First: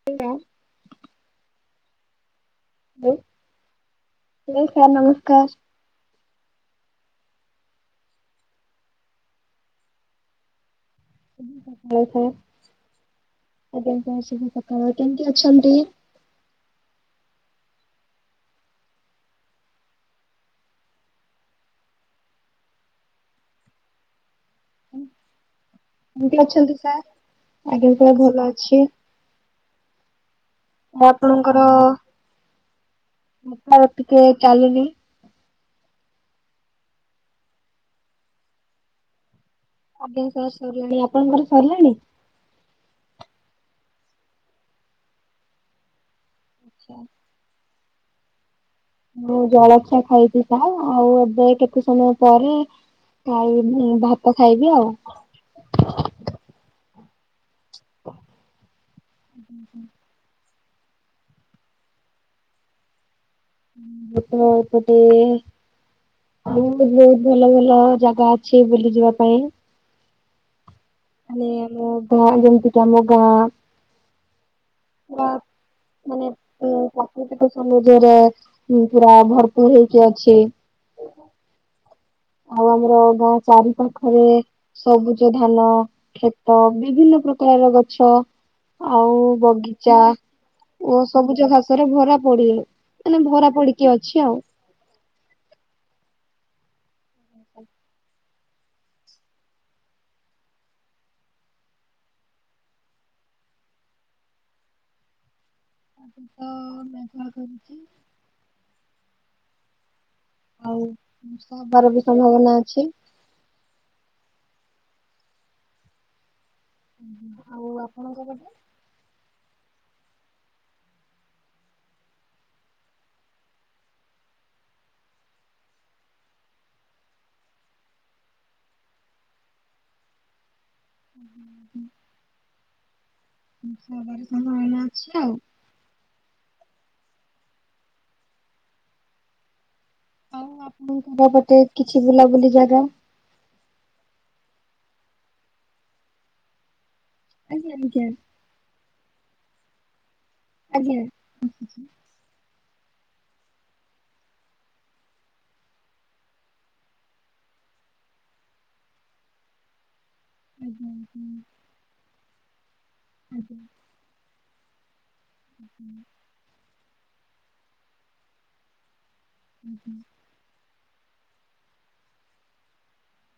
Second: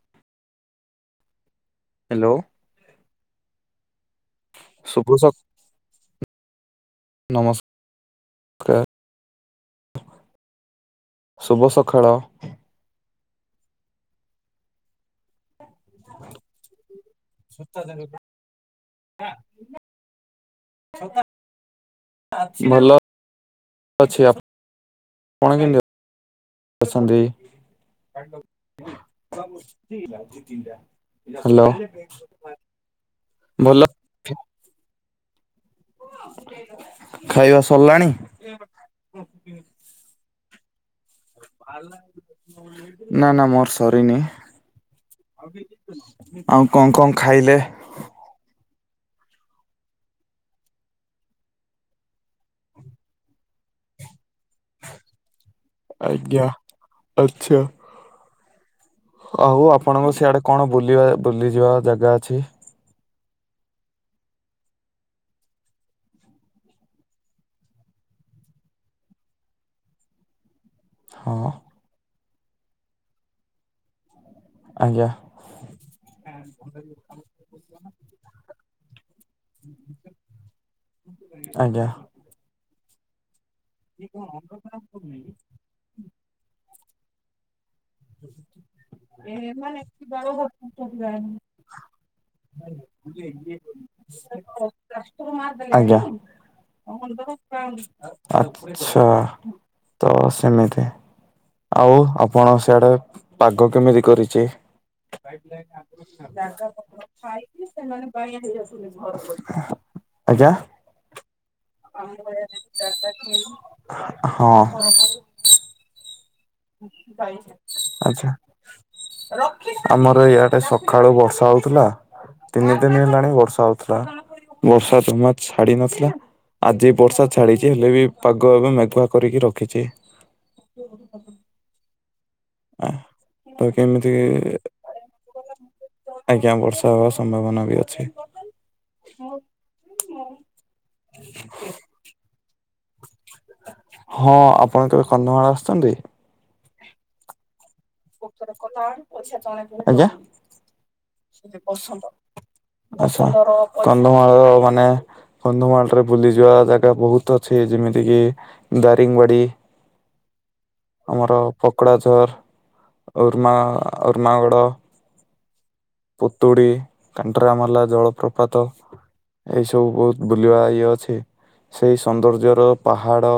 [inaudible] Hello. ହଉ sir ଶୁଭ ନମସ୍କାର। ନମସ୍ ସ୍କାର। ଶୁଭ ସକାଳ ସାର ଆଜ୍ଞା ଶୁଭ ସକାଳ କେମିତି ଅଛନ୍ତି? ସୁତା ଦେଲୁ ନା ନା ଭଲ ଅଛି ଆପ ଣ କେମିତି କେମିତି ଅଛନ୍ତି ସାର୍ ଆଜ୍ଞା ପୁରା ଭଲ ଅଛି। ସବୁଛି ଠ ମୁଁ ଆପଣଙ୍କର ଭଲ ମଥା ଟିକିଏ କ୍ୟାଲେରୀ ଖାଇବା ସଲାଣି। ଆଜ୍ଞା ସାର୍ ସରିଲାଣି ଆପଣଙ୍କର ସରିଲାଣି। ନା ନା ମୋର ସରିନି। ଆଉ କଣ କଣ ଖାଇଲେ? ମୁଁ ଜଳଖିଆ ଖାଇଛି ସାର ଆଉ ଏବେ କେତେ ସମୟ ପରେ। ଖାଇବି ମୁଁ ଭାତ ଖାଇବି ଆଉ। ଆଜ୍ଞା ଆଛା। ଆଉ ଆପଣଙ୍କ ସିଆଡେ କଣ ବୁଲିବା ବୁଲିଯିବା ଜାଗା ଅଛି। ଅପଣ ଏପଟେ। ବହୁତୁ ବହୁତ ଭଲ ଭଲ ଜାଗା ଅଛି ବୁଲି ଯିବା ପାଇଁ। ହଁ ମାନେ ମୁଁ [unintelligible] ଯେମିତିକ ଆମ ଗାଁ। ଆଜ୍ଞା ବା ମାନେ ଉଁ ପ୍ରାକୃତିକ ସମଜରେ। ପୁରା ଭରପୁର ହେଇକି ଅଛି। ଆଜ୍ଞା ଆଉ ଆମର ଗାଁ ଚାରି ପାଖରେ ସବୁଜ ଧାନ ଖେ ତ ବିଭିନ୍ନ ପ୍ରକାରର ଗ ଗଛ ଆଉ ବଗିଚା ଓ ସବୁଜ ଘାସରେ ଭରା ପଡି ରହି ମାନେ ଭରା ପଡିକି ଅଛି ଆଉ। ଆଜ୍ଞା। ଆଛା ତ ସେମିତି। ଆଉ ଆପଣ ସିଆଡେ ପାଗ କେମିତି କରିଛି? [inaudible] ତ ମେଘୁଆ କରିଛି ଆଉ ବର୍ଷା ହବାର ବି ସମ୍ଭାବନା ଅଛି। ହଁ। ଆଉ ଆପଣଙ୍କ ଆଚ୍ଛା। ପଟେ? ଆମର ଇଆଟେ ସଖାଳୁ ବର୍ଷା ହଉଥିଲା। ତିନି ଦିନି ହେଲାଣି ବର୍ଷା ହଉଥିଲା ବର୍ଷା ଜମା ଛାଡି ନଥିଲା। ଆଜି ବର୍ଷା ଛାଡ଼ିଚି ହେଲେ ବି ପାଗ ଏବେ ମେଘୁଆ କରିକି ରଖିଚି। ତ ବର୍ଷା କେମିତି ହବାର ସମ୍ଭାବନା ଅଛି ଆଉ। ଆଜ୍ଞା ବର୍ଷା ହବା ସମ୍ଭାବନା ବି ଅଛି। ଆଉ ଆପଣଙ୍କ [unintelligible] ପଟେ କିଛି ବୁଲାବୁଲି ଜାଗା। ହଁ ଆପଣ କେବେ କନ୍ଧମାଳ ଆସିଛନ୍ତି? ଆଜ୍ଞା ଆଜ୍ଞା। [unintelligible] ପଛେ ତଳେ ଥିଲେ। ଆଜ୍ଞା ଆଜ୍ଞା। ପସନ୍ଦ ପସନ୍ଦ ର। କନ୍ଧମାଳ ମାନେ କନ୍ଧମାଳରେ ବୁଲିଯିବା ଜାଗା ବହୁତ୍ ଅଛି ଯେମିତିକି ଦାରିଙ୍ଗ୍ ବାଡ଼ି- ହ ଆମର ପକଡା ଝର୍- ଉର୍ମା, ଆଜ୍ଞା ଉର୍ମାଗଡ। [inaudible] ପୁତୁଡ଼ି, କାଣ୍ଡରାମଲା ଜଳପ୍ରପାତ ଏସବୁ ବହୁତ୍। ବୁଲିବା ଇଏ ଅଛି ସେଇ ସୌନ୍ଦର୍ଯ୍ୟର ପାହାଡ଼।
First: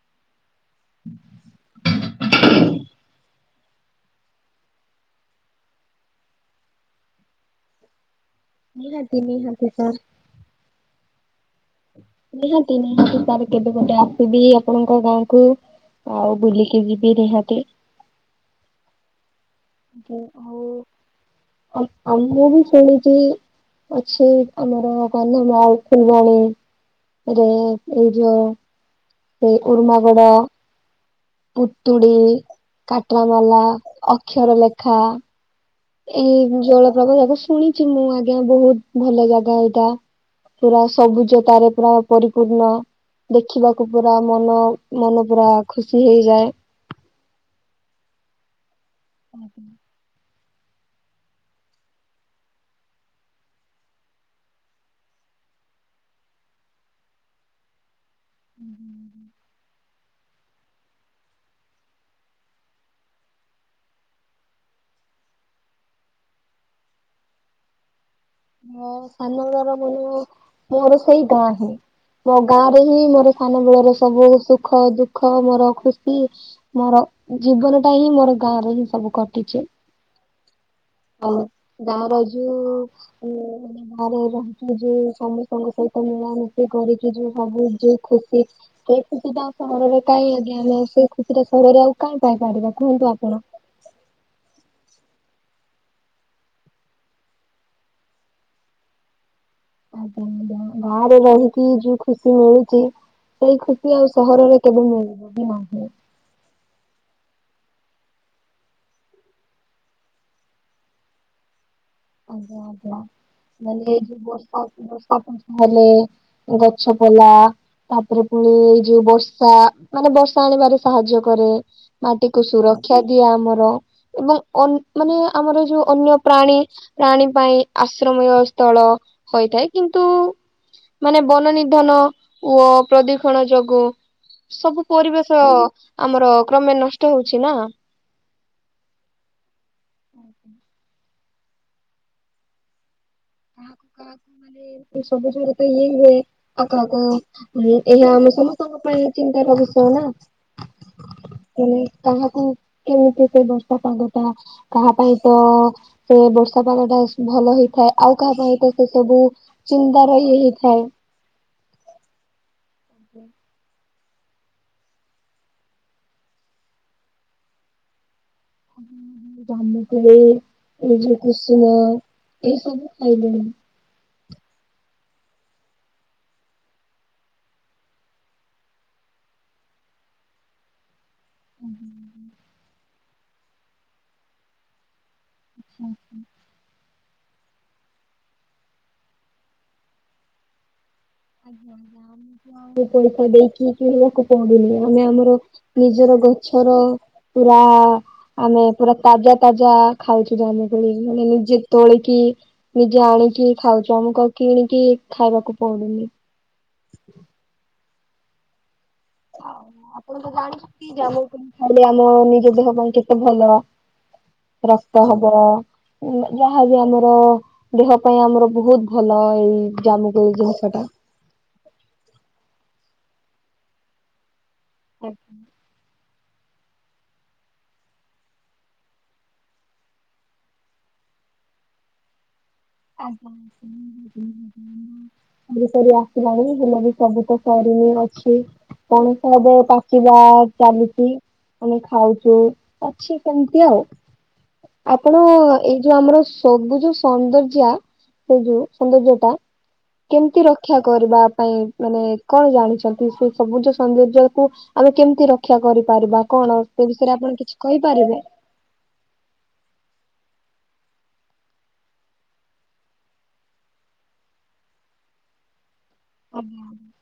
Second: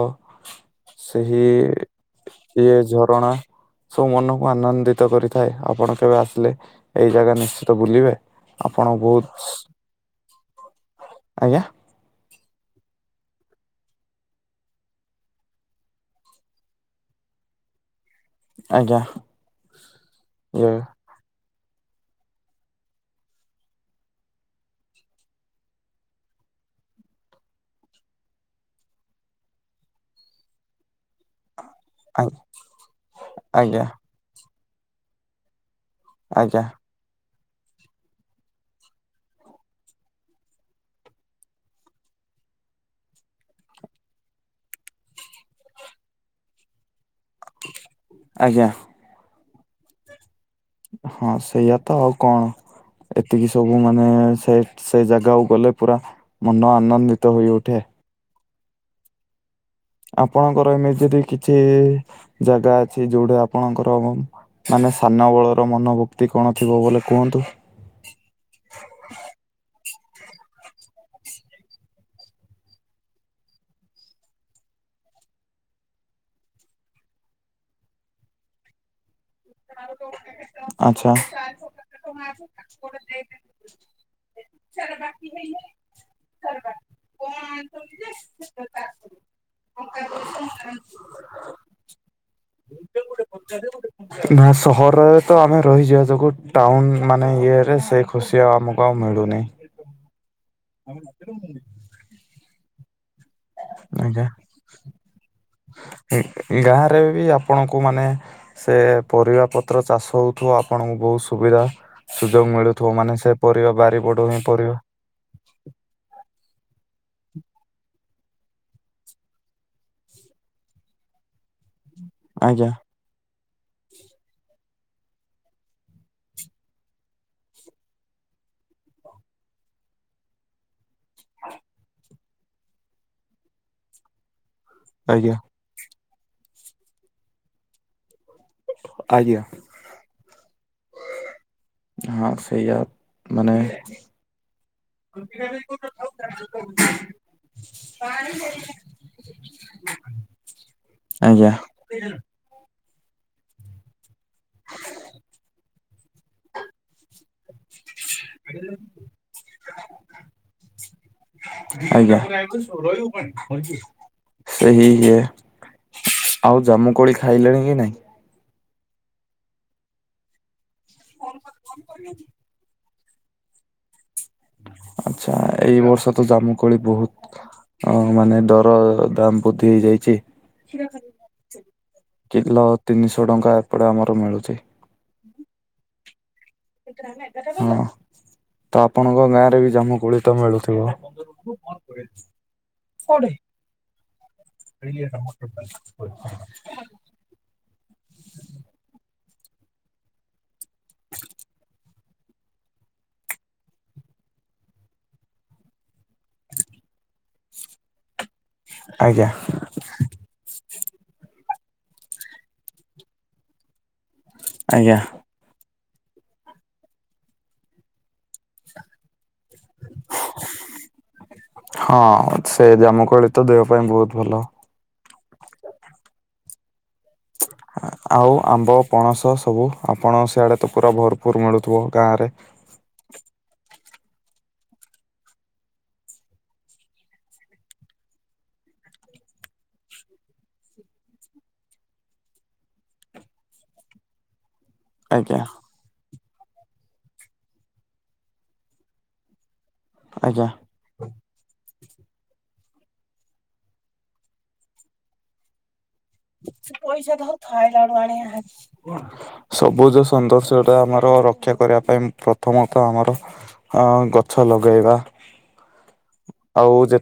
ସେହି ଇଏ ଝରଣା ସବୁ ମନ- ମୁଁ ଆନନ୍ଦିତ କରିଥାଏ ଆପଣ କେବେ ଆସିଲେ ଏଇ ଜାଗା ନିଶ୍ଚିତ ବୁଲିବେ। ଆପଣ ନିହାତି ବହୁତ ନିହାତି ସାର୍ ଆଜ୍ଞା। ନିହାତି ନାହାତି, ତା, ର କେବେ ଗୋଟେ ଆସିବି ଆପଣଙ୍କ ଗାଁକୁ। ଆଉ ବୁଲିକି ଯିବି ନିହାତି। ଆଜ୍ଞା। [unintelligible] ଇଏ ଆଉ ମୁଁ ବି ଶୁଣିଚି। ଅଛି ଆମର କନ୍ଧମାଳ, ଫୁଲବାଣୀ, ରେ ଏଇ ଯୋଉଁ ସେ ଉର୍ମାଗଡା। ପୁତୁଡ଼ି, ଆ- କାଠୁଆମଲା, ଆଜ୍ଞା ଅକ୍ଷର ଲେଖା। ଏହି ଆଜ୍ଞା ଜଳପ୍ରକପ ଶୁଣିଥିଲେ, ମୁଁ ଆଜ୍ଞା, ବହୁତ ଭଲ ଜାଗା ଏଇଟା। ପୁରା ସବୁ ଜୋତା ରେ ପୁରା ପରିପୂର୍ଣ୍ଣ। ଦେଖିବାକୁ ପୁରା ମନ, ମନ ପୁରା ଖୁସି ହେଇଯାଏ। ଆଜ୍ଞା। ଉଁ, ହୁଁ। ହଁ ସେଇଆ ତ, ଆଉ କଣ? ଏତିକି ସବୁ ମାନେ, ସେ ସେ ଜାଗାକୁ ଗଲେ ପୁରା। ମନ ଆନନ୍ଦିତ ହୋଇଉଠେ। ଉଁ ହୁଁ ଉଁ ହୁଁ। ଆପଣଙ୍କର ଏମିତି ଯଦି କିଛି ଜାଗା ଅଛି, ଯୋଉଟା ଆପଣଙ୍କର ମାନେ ସାନ ବଳର ମନଭୁକ୍ତି କଣ ଥିବ ବୋଲି କୁହନ୍ତୁ? ମୋର ସାନଘର ବୁଲିବ, ମୋର ସେଇ ଗାଁ ହିଁ। ମୋ ଗାଁରେ ହିଁ ମୋର ସାନବେଳର ସବୁ ସୁଖଦୁଃଖ, ମୋର ଖୁସି। ମୋର ଜୀବନ ଟା ହିଁ ମୋର ଗାଁରେ ହିଁ ସବୁ କଟିଛି। ଆଚ୍ଛା। ଆଉ ଗାଁର ଯୋଉଁ [unintelligible] ବାହାରେ ରହିକି, ଯୋଉ ସମସ୍ତଙ୍କ ସହିତ ମିଳାମିଶି କରିକି, ଯୋଉଁ ସବୁ ଯୋଉ ଖୁସି ସେ ଖୁସିଟା ଆଉ ସହରରେ କାଇହିଁ ଆଜ୍ଞା? ଆମେ ସେ ଖୁସି ଟା ସହରରେ ଆଉ କାଇହିଁ ପାଇପାରିବା, କୁହନ୍ତୁ ଆପଣ? ଏବେ କୋଉଠି ଅଛନ୍ତି? ନା ସହରରେ ତ ଆମେ ରହିଯିବା ଯୋଗୁଁ, ଟାଉନ ମାନେ ଇଏରେ, ସେ ଖୁସି ଆଉ ଆମକୁ ଆଉ ମିଳୁନହିଁ। ଆଜ୍ଞା ଆଜ୍ଞା, ଗାଁରେ ରହିକି ଯୋଉ ଖୁସି ମିଳୁଚି। ସେଇ ଖୁସି ଆଉ ଆଜ୍ଞା ସହରରେ କେବେ ମିଳିବନି ନାହିଁ? ଗାଁରେ ବି ଆପଣଙ୍କୁ ମାନେ- ସେ ପରିବା ପତ୍ର ଚାଷ ହଉଥିବ ଆପଣଙ୍କୁ ବହୁତ ସୁବିଧା- ସୁଯୋଗ ଆଜ୍ଞା ମିଳୁଥିବ ଆଜ୍ଞା। ମାନେ ସେ ପରିବା ମାନେ ଏଇ ଯୋଉ ବାରିପଟ ହିଁ ପରିବା। [unintelligible] ହେଲେ ଗଛ ପଇଲା। ତାପରେ ପୁଣି ଏଇ ଯୋଉ ବର୍ଷା ମାନେ ବର୍ଷା ଆଣିବାରେ ସାହାଯ୍ୟ କରେ। ମାଟିକୁ ଆଜ୍ଞା ସୁରକ୍ଷା ଦିଏ ଆମର ଏବଂ ମାନେ ଆମର ଯୋଉ ଅନ୍ୟ ପ୍ରାଣୀ। ପ୍ରାଣୀ ପାଇଁ ଆଶ୍ରମୀୟ ସ୍ଥଳ ହୋଇଥାଏ କିନ୍ତୁ- ମାନେ ବନ ନିଧନ ଓ ପ୍ରଦୂଷଣ ଯୋଗୁଁ ସବୁ ଆଜ୍ଞା ପରିବେଶ- ଆମର କ୍ରମେ ନଷ୍ଟ ହଉଛି ନା। ଆଜ୍ଞା। ହଁ ସେଇ ଆ। ମାନେ- ସବୁ ଜରେ ତ ଇଏ ହୁଏ। ଆ କକୁ ଏହା ଆମେ ସମସ୍ତଙ୍କ ପାଇଁ। ଚିନ୍ତାର ବିଷୟ ନା ଆଜ୍ଞା ମାନେ କାହାକୁ- କେମିତି ସେ ବର୍ଷା ପାଗ ଟା କାହା ପାଇଁ ତ ସେ ବର୍ଷା ପାଗ ଟା- ଭଲ ହେଇଥାଏ ଆଉ କାହା ପାଇଁ ତ ସେ ସବୁ ଚିନ୍ତା ରହିି ହେଇଥାଏ। ଆଜ୍ଞା। ସେହି ହିଏ ଆଉ ଜାମୁକୋଳି ଖାଇଲେଣି କି ନାଇଁ? ଜାମୁକୋଳି ଏବେ କୁସୁମ ଏଇସବୁ ଖାଇଲେ- ଆଚ୍ଛା ଏଇ ବର୍ଷ ତ ଜାମୁମୋଳି ବହୁତ। ହଁ ମାନେ ଦର ଦାମ ବୃଦ୍ଧି ହେଇଯାଇଛି। କିଲୋ ତିନିଶହ ଟଙ୍କା ଏପଟେ ଆମର ମିଳୁଛି। [inaudible] ହଁ ତ ଆପଣଙ୍କ ଗାଁରେ ବି ଜାମୁକୋଳି ତ ମିଳୁଥିବ। ଖୁବ ଆଜ୍ଞା ମନେ ପଡୁଛି। ପଇସା ଦେଇକି କିଣିବାକୁ ପଡୁନି ଆମେ ଆମର ନିଜର ଗଛର। ପୁରା- ଆମେ ପୁରା ତାଜା ତାଜା ଖାଉଛୁ ଯା ହେଲେ ତୋଳିକି ମାନେ ନିଜେ ତୋଳିକି। ନିଜେ ଆଣିକି ଖାଉଛୁ। ଆମକୁ କିଣିକି ଖାଇବାକୁ ପଡୁନି। ଆଜ୍ଞା। ଆଉ ଆପଣ ତ ଜାଣି ଯ ଖାଲି ଆମ ନିଜ ଦେହ ପାଇଁ କେତେ ଭଲ। ଆଜ୍ଞା ରାସ୍ତା ହବ। ଯାହାବି ଆମର ଦେହ ପାଇଁ ଆମର ବହୁତ ଭଲ ଏଇ ଜାମୁ କୋଳି ଏ ଜିନିଷ ଟା। ହଁ ସେ ଜାମୁକୋଳି ତ ଦେହ ପାଇଁ ବହୁତ ଭଲ। [unintelligible] ଆଉ ଆମ୍ବ ପଣସ ସବୁ ଆପଣଙ୍କ ସିଆଡେ ତ ପୁରା ଭରପୁର ମିଳୁଥିବ ଗାଁ ରେ। ଆଜ୍ଞା। ସରି ସରି ଆସିଲାଣି ହେଲେ ବି ସବୁ ତ ସରିନି ଅଛି। ପଣସ ଏବେ ପାଚିବା ଚାଲିଛି। ମାନେ ଖାଉଛୁ ଅଛି କେମିତି ଆଉ। ଆପଣ ଆଜ୍ଞା ଏଇ ଯୋଉ ଆମର ସବୁ ଯୋଉ ସୌନ୍ଦର୍ଯ୍ୟ। ସେ ଯୋଉ ସୌନ୍ଦର୍ଯ୍ୟଟା କେମିତି ଆଜ୍ଞା ରଖ- ରକ୍ଷା କରିବା ପାଇଁ ମାନେ କଣ ଜାଣିଛନ୍ତି ସେ ସବୁଜ ସୌନ୍ଦର୍ଯ୍ୟକୁ। ଆମେ କେମିତି ରକ୍ଷା କରିପାରିବା? କଣ ସେ ବିଷୟରେ ପଇସା ତ ଆପଣ କିଛି ଭୟ ଲାଗେ କହିପାରିବେ? ଆଣି ଭାରି। ସବୁଜ ସୌନ୍ଦଶ୍ର୍ୟଟା ଆମର ରକ୍ଷା କରିବା ପାଇଁ ପ୍ରଥମତଃ ଆମର ଆଁ ଗଛ ଲଗେଇବା ଆଜ୍ଞା। ଆଉ ଯେ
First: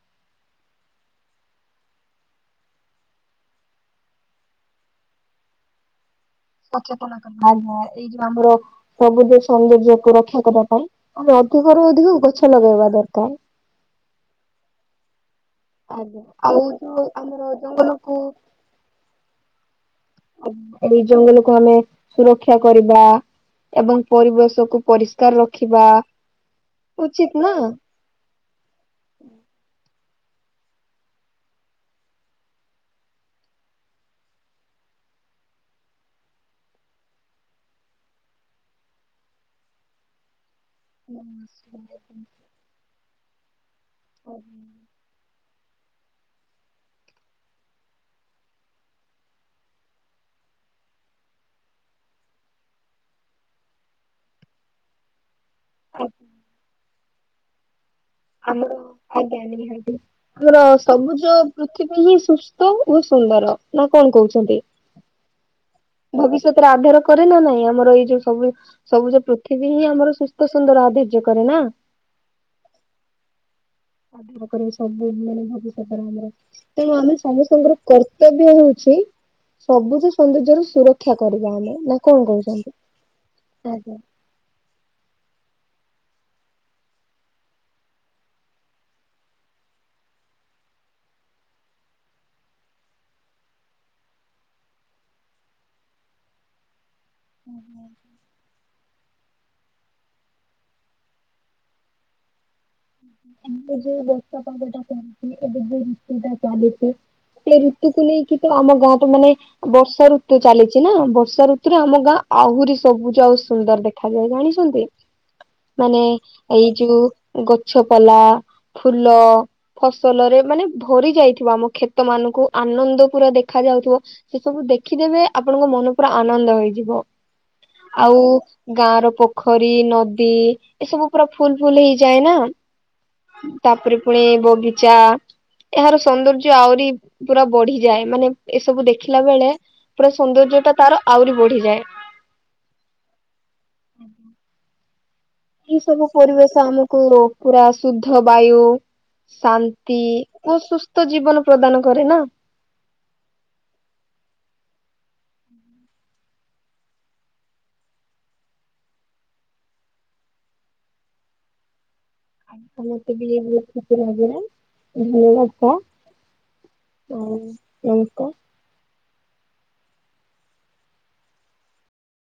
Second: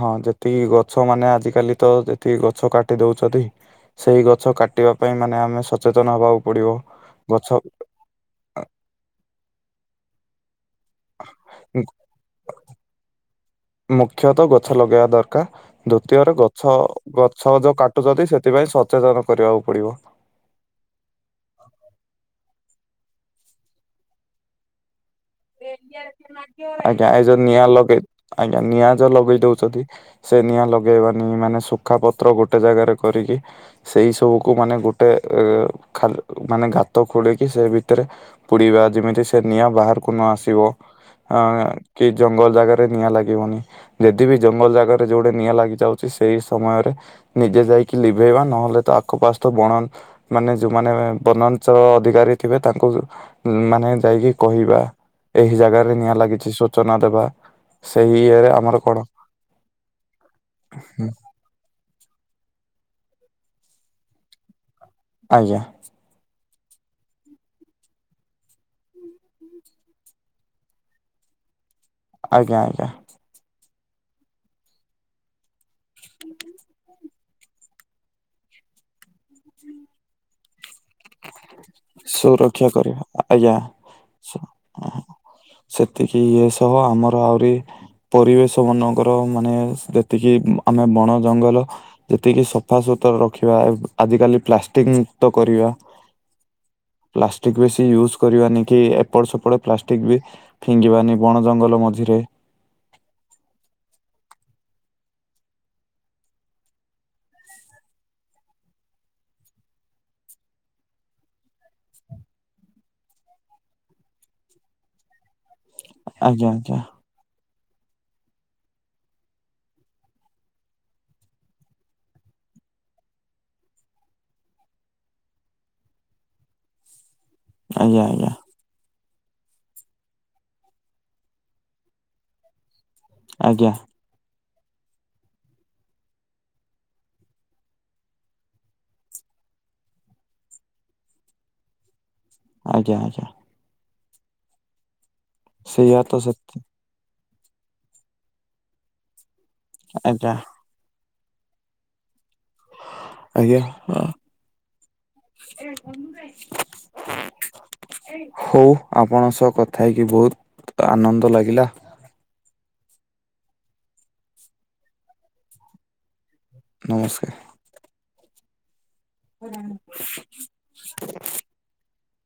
ହଁ ଯେ ଏତି ଗଛ ମାନେ ଆଜିକାଲି ତ ଯେତିକି ଗଛ କାଟି ଦଉଛନ୍ତି ସେଇ ଗଛ କାଟିବା ପାଇଁ ମାନେ ଆମେ ସଚେତନ ହବା ସଚେତନ କରିବା ଏଇ ଯୋଉ ଆମର ସବୁଜ ସୌନ୍ଦର୍ଯ୍ୟ କ ରକ୍ଷା କରିବା ପାଇଁ ଆମେ ଅଧିକ ର ଅଧିକ ଗଛ ଲଗେଇବା ଦରକାର। ମୁଖ୍ୟତଃ ଗଛ ଲଗେଇବା ଦରକାର ଆଜ୍ଞା ଦ୍ଵିତୀୟରେ ଆଉ ଗଛ ଯୋଉ ଆମର ଗଛ ଯୋଉ ଜଙ୍ଗଲକୁ କାଟୁଛନ୍ତି ସେଥିପାଇଁ ସଚେତନ କରିବାକୁ ପଡିବ। ଏଇ ଜଙ୍ଗଲକୁୁ ଆମେ ସୁରକ୍ଷା କରିବା ଏବଂ ପରିବେଶକୁୁ ପରିସ୍ [unintelligible] ଆଜ୍ଞା ଏ ଉଚିତ ଯୋଉ ନା। ନିଆଁ ଲଗେଇ ଆଜ୍ଞା ନିଆଁ ଯୋଉ ଲଗେଇ ଦଉଛନ୍ତି ସେ ନିଆଁ ଲଗେଇବାନି ମାନେ ଶୁଖା ପତ୍ର ଗୋଟେ ଜାଗାରେ କରିକି ସେଇ ସବୁକୁ ମାନେ ଗୋଟେ ଖା ମାନେ ଗାତ ଖୋଳିକି ସେ ଭିତରେ ପୁଡ଼ିବା ଯେମିତି ସେ ନିଆଁ ବାହାର କୁ ନ ଆସିବ ଆଁ କି ଜଙ୍ଗଲ ଜାଗାରେ ନିଆଁ ଲାଗିବନି। ଯଦି ବି ଜଙ୍ଗଲ ଜାଗାରେ ଯଉଟା ନିଆଁ ଲାଗି ଯାଉ ସେଇ ସମୟରେ ନିଜେ ଯାଇକି ଲିଭେଇବା ନହେଲେ ତ ଆଖପାଶତ ବଣ ମାନେ ଯେଉଁମାନେ ବନାଞ୍ଚଳ ଅଧିକାରୀ ଥିବେ ତାଙ୍କୁ ମାନେ ଯାଇକି କହିବା। ଏହି ଜାଗାରେ ନିଆଁ ଲାଗିଛି ସୂଚନା ଦେବା। ସେହି ଏ ଆମର ଆଜ୍ଞା [unintelligible] ଆମର ସବୁଜ ପୃଥିବୀ ହିଁ ସୁସ୍ଥ ଓ ସୁନ୍ଦର ନା କଣ କହୁଛନ୍ତି? ଆଜ୍ଞା। ଭବିଷ୍ୟତରେ ଆଧାର କରେ ନା ନାଇଁ ଆମର ଏଇ ଯୋଉ ସବୁବେଳେ ସବୁଜ ପୃଥିବୀ ହିଁ ଆମର ସୁସ୍ଥ ସୁନ୍ଦର ଆଧର୍ଯ୍ୟ କରେ ନା? ଆଜ୍ଞା ଆଜ୍ଞା। [inaudible] କରିବ ସବୁ ମାନେ ଭବିଷ୍ୟତରେ ଆମର ତେଣୁ ଆମେ ସମସ୍ତଙ୍କର କର୍ତ୍ତବ୍ୟ ହଉଛି ସବୁଜ ସୌନ୍ଦର୍ଯ୍ୟ ର ସୁରକ୍ଷା କରିବା ଆମେ ନା କଣ କହୁଛନ୍ତି? ସୁରକ୍ଷା କରିବା ଆଜ୍ଞା ସୁ ସେତିକି ଏ ସହ ଆମର ଆହୁରି ପରିବେଶ ମାନଙ୍କର ମାନେ ଯେତିକି ଆମେ ବଣ ଜଙ୍ଗଲ ଯେତିକି ସଫା ସୁୁତୁରା ରଖିବା ଆଜିକାଲି ପ୍ଲାଷ୍ଟିକ୍ ତ କରିବା ପ୍ଲାଷ୍ଟିକ ବେଶୀ ୟୁଜ କରିବାନି କି ଏପଟ ସେପଟ ପ୍ଲାଷ୍ଟିକ୍ ବି ଫିଙ୍ଗିବାନି ବଣ ଜଙ୍ଗଲ ମଝିରେ। ଏବେ ଯୋଉ ବର୍ଷା ପାଗଟା ଚାଲିଛି ଏବେ ଯୋଉ ଋତୁଟା ଚାଲିଛି। ସେଇ ଋତୁକୁୁ ନେଇକି ତ ଆମ ଗାଁ ଟା ମାନେ ବର୍ଷା ଋତୁ ଚାଲିଛି ନା ବର୍ଷା ଋତୁରେ ଆମ ଗାଁ ଆହୁରି ସବୁଜ ଆଉ ସୁନ୍ଦର ଦେଖ ଖାଯାଏ ଜାଣିଛନ୍ତି ମାନେ ଆଜ୍ଞା ଏଇ ଆଜ୍ଞା ଯୋଉ ଗଛ ପଲା ଫୁଲ। ଫସଲରେ ମାନେ ଭରି ଯାଇଥିବା ଆମ କ୍ଷେତ ମାନଙ୍କୁ ଆନନ୍ଦ ପୁରା ଦେଖା ଯାଉଥିବ ସେ ସବୁ ଦେଖିଦେବେ ଆପଣଙ୍କ ମନ ପୁରା ଆନନ୍ଦ ହେଇଯିବ ଆଜ୍ଞା ଆଉ ଆଜ୍ଞା ଗାଁ ର ପୋଖରୀ ନଦୀ ଏସବୁ ପୁରା ଫୁଲ ଫୁଲ ହେଇଯାଏ ନା। ଆଜ୍ଞା ତାପରେ ପୁଣି ବଗିଚା। ଏହାର ସୌନ୍ଦର୍ଯ୍ୟ ଆହୁରି ପୁରା ବଢିଯାଏ ମାନେ ଏସବୁ ଦେଖିଲା ବେଳେ ପୁରା ସୌନ୍ଦର୍ଯ୍ୟ ଟା ତାର ଆହୁରି ବଢିଯାଏ। ଆଜ୍ଞା, ଆଜ୍ଞା। ସେଇଆ ଏଇସବୁ ତ ସେ ପରିବେଶ ଆମକୁ ପୁରା ଶୁଦ୍ଧ ବାୟୁ ଶାନ୍ତ୍ ନ୍ତି ଆଜ୍ଞା ଓ ସୁସ୍ଥ ଜୀବନ ପ୍ରଦାନ କରେ ନା? ଆଜ୍ଞା ହଁ। [unintelligible] ହଉ ଆପଣଙ୍କ ସହ କଥା ହେଇକି ବହୁତ ଆନନ୍ଦ ଲାଗିଲା। [unintelligible] ନମସ୍କାର। ଆଉ ନମସ୍କାର। [inaudible]